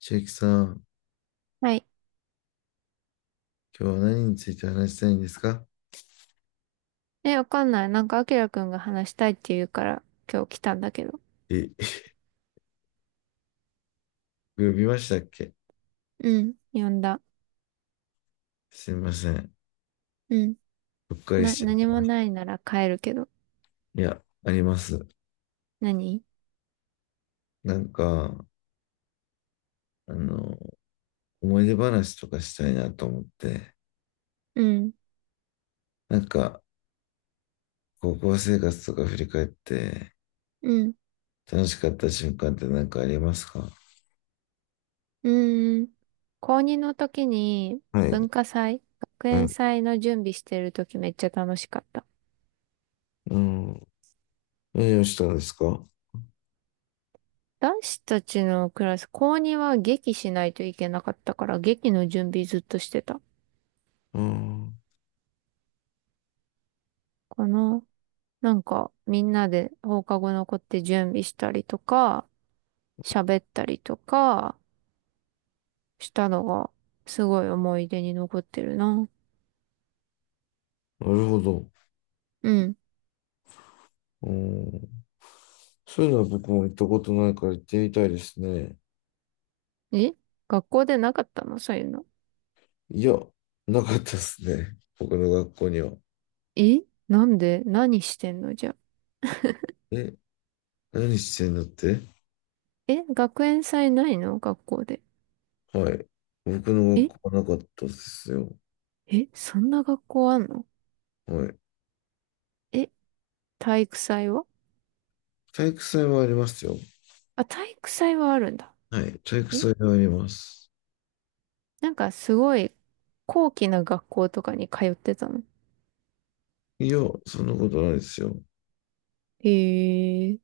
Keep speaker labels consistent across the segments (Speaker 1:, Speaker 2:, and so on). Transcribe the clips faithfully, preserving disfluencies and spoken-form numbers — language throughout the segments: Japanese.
Speaker 1: 千秋さん、
Speaker 2: はい。
Speaker 1: 今日は何について話したいんですか？
Speaker 2: え、わかんない。なんか、あきらくんが話したいって言うから、今日来たんだけど。
Speaker 1: え、呼びましたっけ？
Speaker 2: うん。呼んだ。
Speaker 1: すいません。
Speaker 2: うん。
Speaker 1: うっかり
Speaker 2: な、
Speaker 1: しちゃっ
Speaker 2: 何も
Speaker 1: た。
Speaker 2: ないなら帰るけど。
Speaker 1: いや、あります。
Speaker 2: 何？
Speaker 1: なんか、あの、思い出話とかしたいなと思って、
Speaker 2: うん。
Speaker 1: なんか、高校生活とか振り返って、
Speaker 2: うん。
Speaker 1: 楽しかった瞬間って何かありますか？
Speaker 2: うーん。高こうにの時に、
Speaker 1: はい。
Speaker 2: 文化祭、学
Speaker 1: は
Speaker 2: 園
Speaker 1: い。
Speaker 2: 祭の準備してる時めっちゃ楽しかった。
Speaker 1: うん。何をしたんですか？
Speaker 2: 男子たちのクラス、高こうには劇しないといけなかったから、劇の準備ずっとしてた。
Speaker 1: うん。
Speaker 2: かな。なんか、みんなで放課後残って準備したりとか、喋ったりとかしたのが、すごい思い出に残ってるな。
Speaker 1: なるほど。
Speaker 2: うん。
Speaker 1: うん。そういうのは僕も行ったことないから行ってみたいですね。
Speaker 2: え、学校でなかったの、そういうの？
Speaker 1: いや、なかったっすね。僕の学校には。
Speaker 2: え、なんで何してんのじゃあ？
Speaker 1: え、何してんだって。
Speaker 2: え、学園祭ないの、学校で？
Speaker 1: はい。僕の
Speaker 2: え
Speaker 1: 学校はなかったですよ。
Speaker 2: え、そんな学校あんの？
Speaker 1: はい。
Speaker 2: え、体育祭は？
Speaker 1: 体育祭はありますよ。
Speaker 2: あ、体育祭はあるんだ。
Speaker 1: はい。体育
Speaker 2: え、
Speaker 1: 祭はあります。
Speaker 2: なんかすごい高貴な学校とかに通ってたの？
Speaker 1: いや、そんなことないですよ。
Speaker 2: へえ。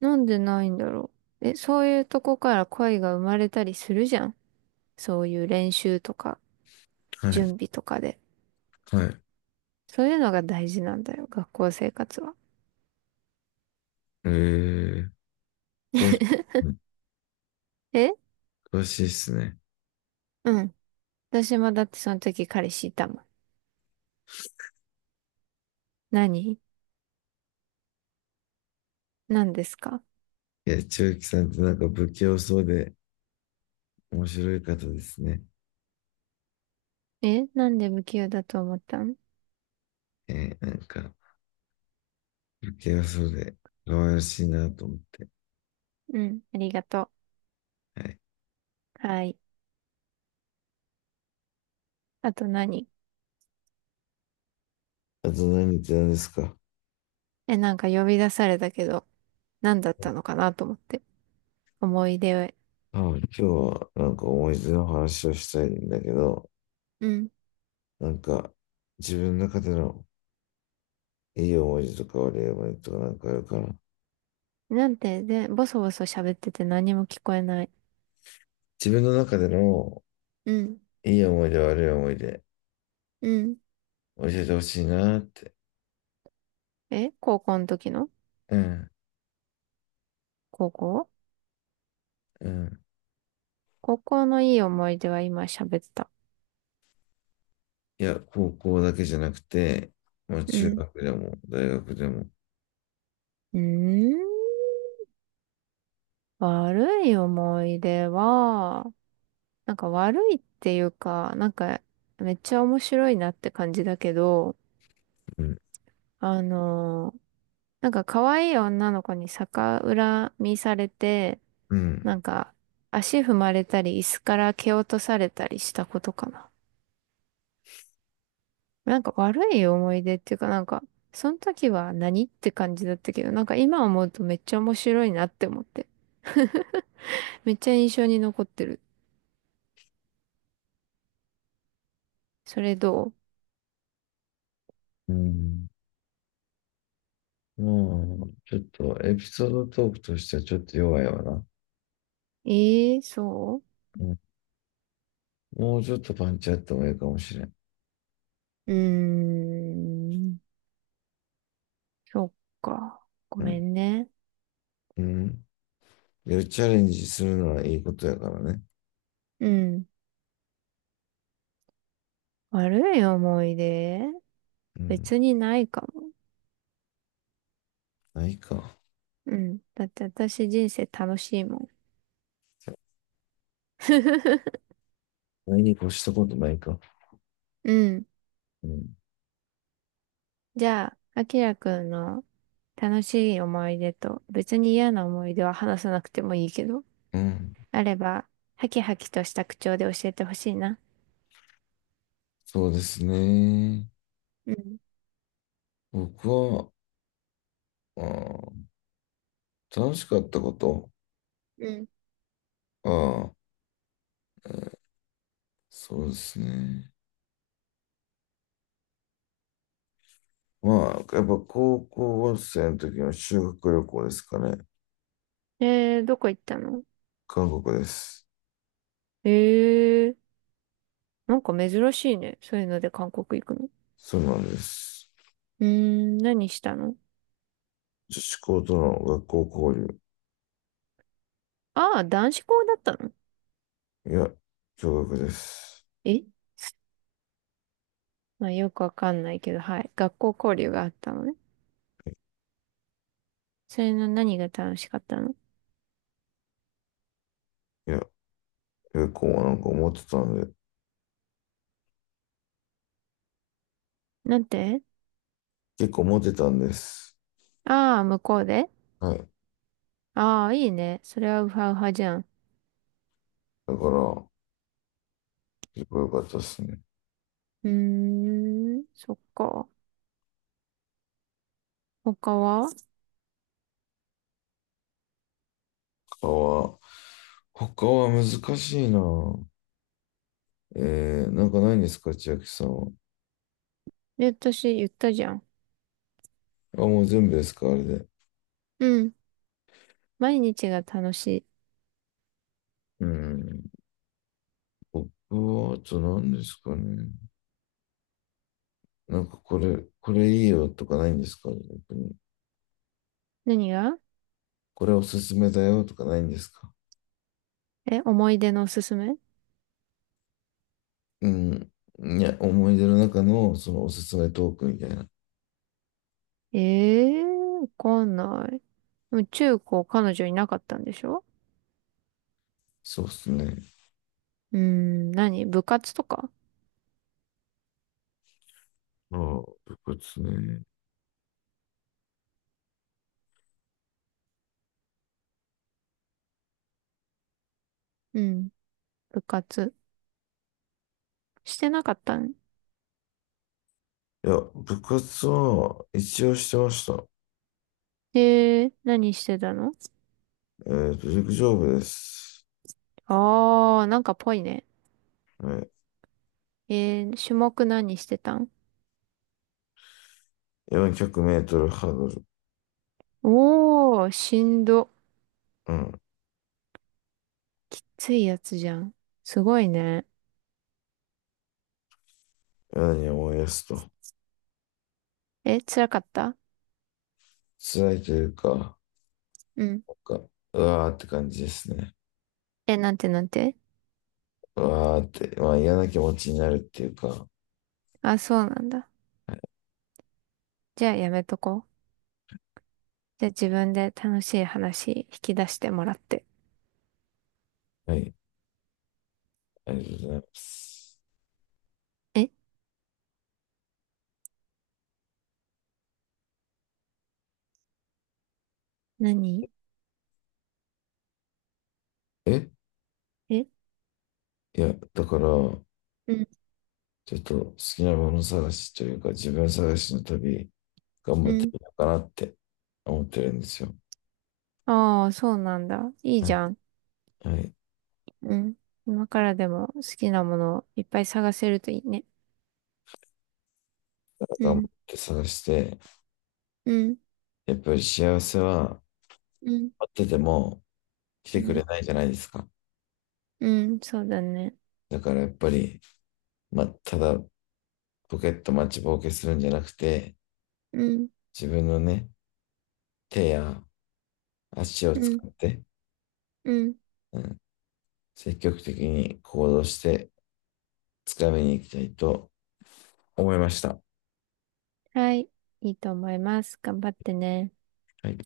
Speaker 2: なんでないんだろう。え、そういうとこから恋が生まれたりするじゃん。そういう練習とか、
Speaker 1: はい。
Speaker 2: 準備とかで。
Speaker 1: はい。
Speaker 2: そういうのが大事なんだよ、学校生活は。
Speaker 1: えー、詳しい、うん
Speaker 2: え、
Speaker 1: 詳しいっすね。
Speaker 2: うん。私もだってその時彼氏いたもん。何？何ですか？
Speaker 1: いや、千秋さんってなんか不器用そうで面白い方ですね。
Speaker 2: え、なんで無給だと思ったん？
Speaker 1: えー、なんか不器用そうで可愛らしいなと思って。
Speaker 2: うん、ありがと
Speaker 1: はい。
Speaker 2: う。はい。あと何？
Speaker 1: あと何言ってたんですか？
Speaker 2: え、なんか呼び出されたけど、何だったのかなと思って。思い出を。
Speaker 1: はい、今日はなんか思い出の話をしたいんだけど、
Speaker 2: うん。
Speaker 1: なんか自分の中でのいい思い出とか悪い思い出とかなんかあるかな。
Speaker 2: なんて、で、ボソボソ喋ってて何も聞こえない。
Speaker 1: 自分の中での
Speaker 2: うん。
Speaker 1: いい思い出悪い思い出
Speaker 2: うん。
Speaker 1: 教えてほしいなって。
Speaker 2: え、高校の時の？
Speaker 1: うん、
Speaker 2: 高校？
Speaker 1: うん。
Speaker 2: 高校のいい思い出は今喋った。
Speaker 1: いや、高校だけじゃなくて、まあ
Speaker 2: う
Speaker 1: 中
Speaker 2: ん。
Speaker 1: 学でも大学でも。
Speaker 2: うーん。悪い思い出は、なんか悪いっていうか、なんかめっちゃ面白いなって感じだけど、
Speaker 1: うん、
Speaker 2: あのーなんか可愛い女の子に逆恨みされて、
Speaker 1: う
Speaker 2: な
Speaker 1: ん。
Speaker 2: んか足踏まれたり椅子から蹴落とされたりしたことかな。なんか悪い思い出っていうかなんか、その時は何って感じだったけど、なんか今思うとめっちゃ面白いなって思って、めっちゃ印象に残ってる。それどう？
Speaker 1: うん、もうちょっとエピソードトークとしてはちょっと弱いわな。
Speaker 2: ええー、そ
Speaker 1: うん、もうちょっとパンチあってもいいかもしれん。
Speaker 2: う。うーん。そっか。ご
Speaker 1: う
Speaker 2: め
Speaker 1: ん、
Speaker 2: んね。
Speaker 1: うん。いやチャレンジするのはいいことやからね。
Speaker 2: うん。悪い思い出？
Speaker 1: うん。
Speaker 2: 別にないかも。
Speaker 1: ないか。
Speaker 2: うん。だって私人生楽しいもん。
Speaker 1: ないに越したことないか。
Speaker 2: うん。
Speaker 1: うん。
Speaker 2: じゃあ、あきらくんの楽しい思い出と別に嫌な思い出は話さなくてもいいけど、
Speaker 1: うん。
Speaker 2: あれば、ハキハキとした口調で教えてほしいな。
Speaker 1: そうですね。
Speaker 2: うん。
Speaker 1: 僕は、あー楽しかったこと。
Speaker 2: うん。
Speaker 1: ああ、そうですね。まあ、やっぱ高校生の時の修学旅行ですかね。
Speaker 2: えー、どこ行ったの？
Speaker 1: 韓国です。
Speaker 2: えー、なんか珍しいね。そういうので韓国行くの？
Speaker 1: そうなんです。
Speaker 2: うーん、何したの？
Speaker 1: 女子校との学校交
Speaker 2: ああ、男子校だったの？
Speaker 1: 流。いや、驚愕です。
Speaker 2: え。まあよくわかんないけど、はい。学校交流があったのね。それの何が楽しかったの？
Speaker 1: いや、結構なんか思ってたんで、
Speaker 2: なんて？
Speaker 1: 結構モってたんです。
Speaker 2: ああ、向こうで？
Speaker 1: はい。
Speaker 2: ああ、いいね。それはウハウハじゃん。
Speaker 1: だから、結構良かったですね。
Speaker 2: うーん、そっか。他は？
Speaker 1: 他は、他は難しいな。えー、なんかないんですか、千秋さんは。
Speaker 2: え、私言ったじゃん。
Speaker 1: あ、もう全部ですか、あれで。
Speaker 2: うん。毎日が楽しい。
Speaker 1: うん。僕は、あと何ですかね。なんかこれ、これいいよとかないんですか、逆に。
Speaker 2: 何が？
Speaker 1: これおすすめだよとかないんですか。
Speaker 2: え、思い出のおすすめ？
Speaker 1: うん。いや、思い出の中の、そのおすすめトークみたいな。
Speaker 2: ええー、わかんない。でも中高彼女いなかったんでしょ？
Speaker 1: そうですね。
Speaker 2: うーん、何、部活とか？
Speaker 1: ああ、部活ね。
Speaker 2: うん。部活。してなかったん？
Speaker 1: いや、部活は一応してました。
Speaker 2: えー、何してたの？
Speaker 1: えっと、陸上部です。
Speaker 2: あー、なんかぽいね。
Speaker 1: はい。
Speaker 2: えー、種目何してたん？
Speaker 1: よんひゃくメートルハードル。
Speaker 2: おー、しんど。
Speaker 1: うん。
Speaker 2: ついやつじゃん。すごいね。
Speaker 1: 何を思い出すと。
Speaker 2: え、辛かった？
Speaker 1: 辛いというか、
Speaker 2: うん。
Speaker 1: かうわーって感じですね。
Speaker 2: え、なんてなんて？
Speaker 1: うわーって、まあ嫌な気持ちになるっていうか。
Speaker 2: あ、そうなんだ。じゃあやめとこう。じゃあ自分で楽しい話引き出してもらって。
Speaker 1: はい。ありがとうございます。
Speaker 2: え、何？
Speaker 1: え、
Speaker 2: え、
Speaker 1: いや、だから、
Speaker 2: うん、
Speaker 1: ちょっと好きなもの探しというか、自分探しの旅、頑
Speaker 2: う
Speaker 1: 張って
Speaker 2: ん。
Speaker 1: みようかなって思ってるんですよ。
Speaker 2: ああ、そうなんだ。いい
Speaker 1: う
Speaker 2: じ
Speaker 1: ん、
Speaker 2: ゃん。
Speaker 1: はい。
Speaker 2: うん。今からでも好きなものをいっぱい探せるといいね。う
Speaker 1: 頑張っ
Speaker 2: ん。
Speaker 1: て探して、
Speaker 2: うん、
Speaker 1: やっぱり幸せは、
Speaker 2: うん、
Speaker 1: あってても、来
Speaker 2: う
Speaker 1: てくれ
Speaker 2: ん、
Speaker 1: ないじゃないですか。
Speaker 2: うん、そうだね。
Speaker 1: だからやっぱり、まあ、ただポケット待ちぼうけするんじゃなくて、
Speaker 2: うん、
Speaker 1: 自分のね、手や足を
Speaker 2: う
Speaker 1: 使
Speaker 2: ん、
Speaker 1: って、
Speaker 2: うん。
Speaker 1: うん、積極的に行動して、つかみに行きたいと思いました。
Speaker 2: はい。いいと思います。頑張ってね。
Speaker 1: はい。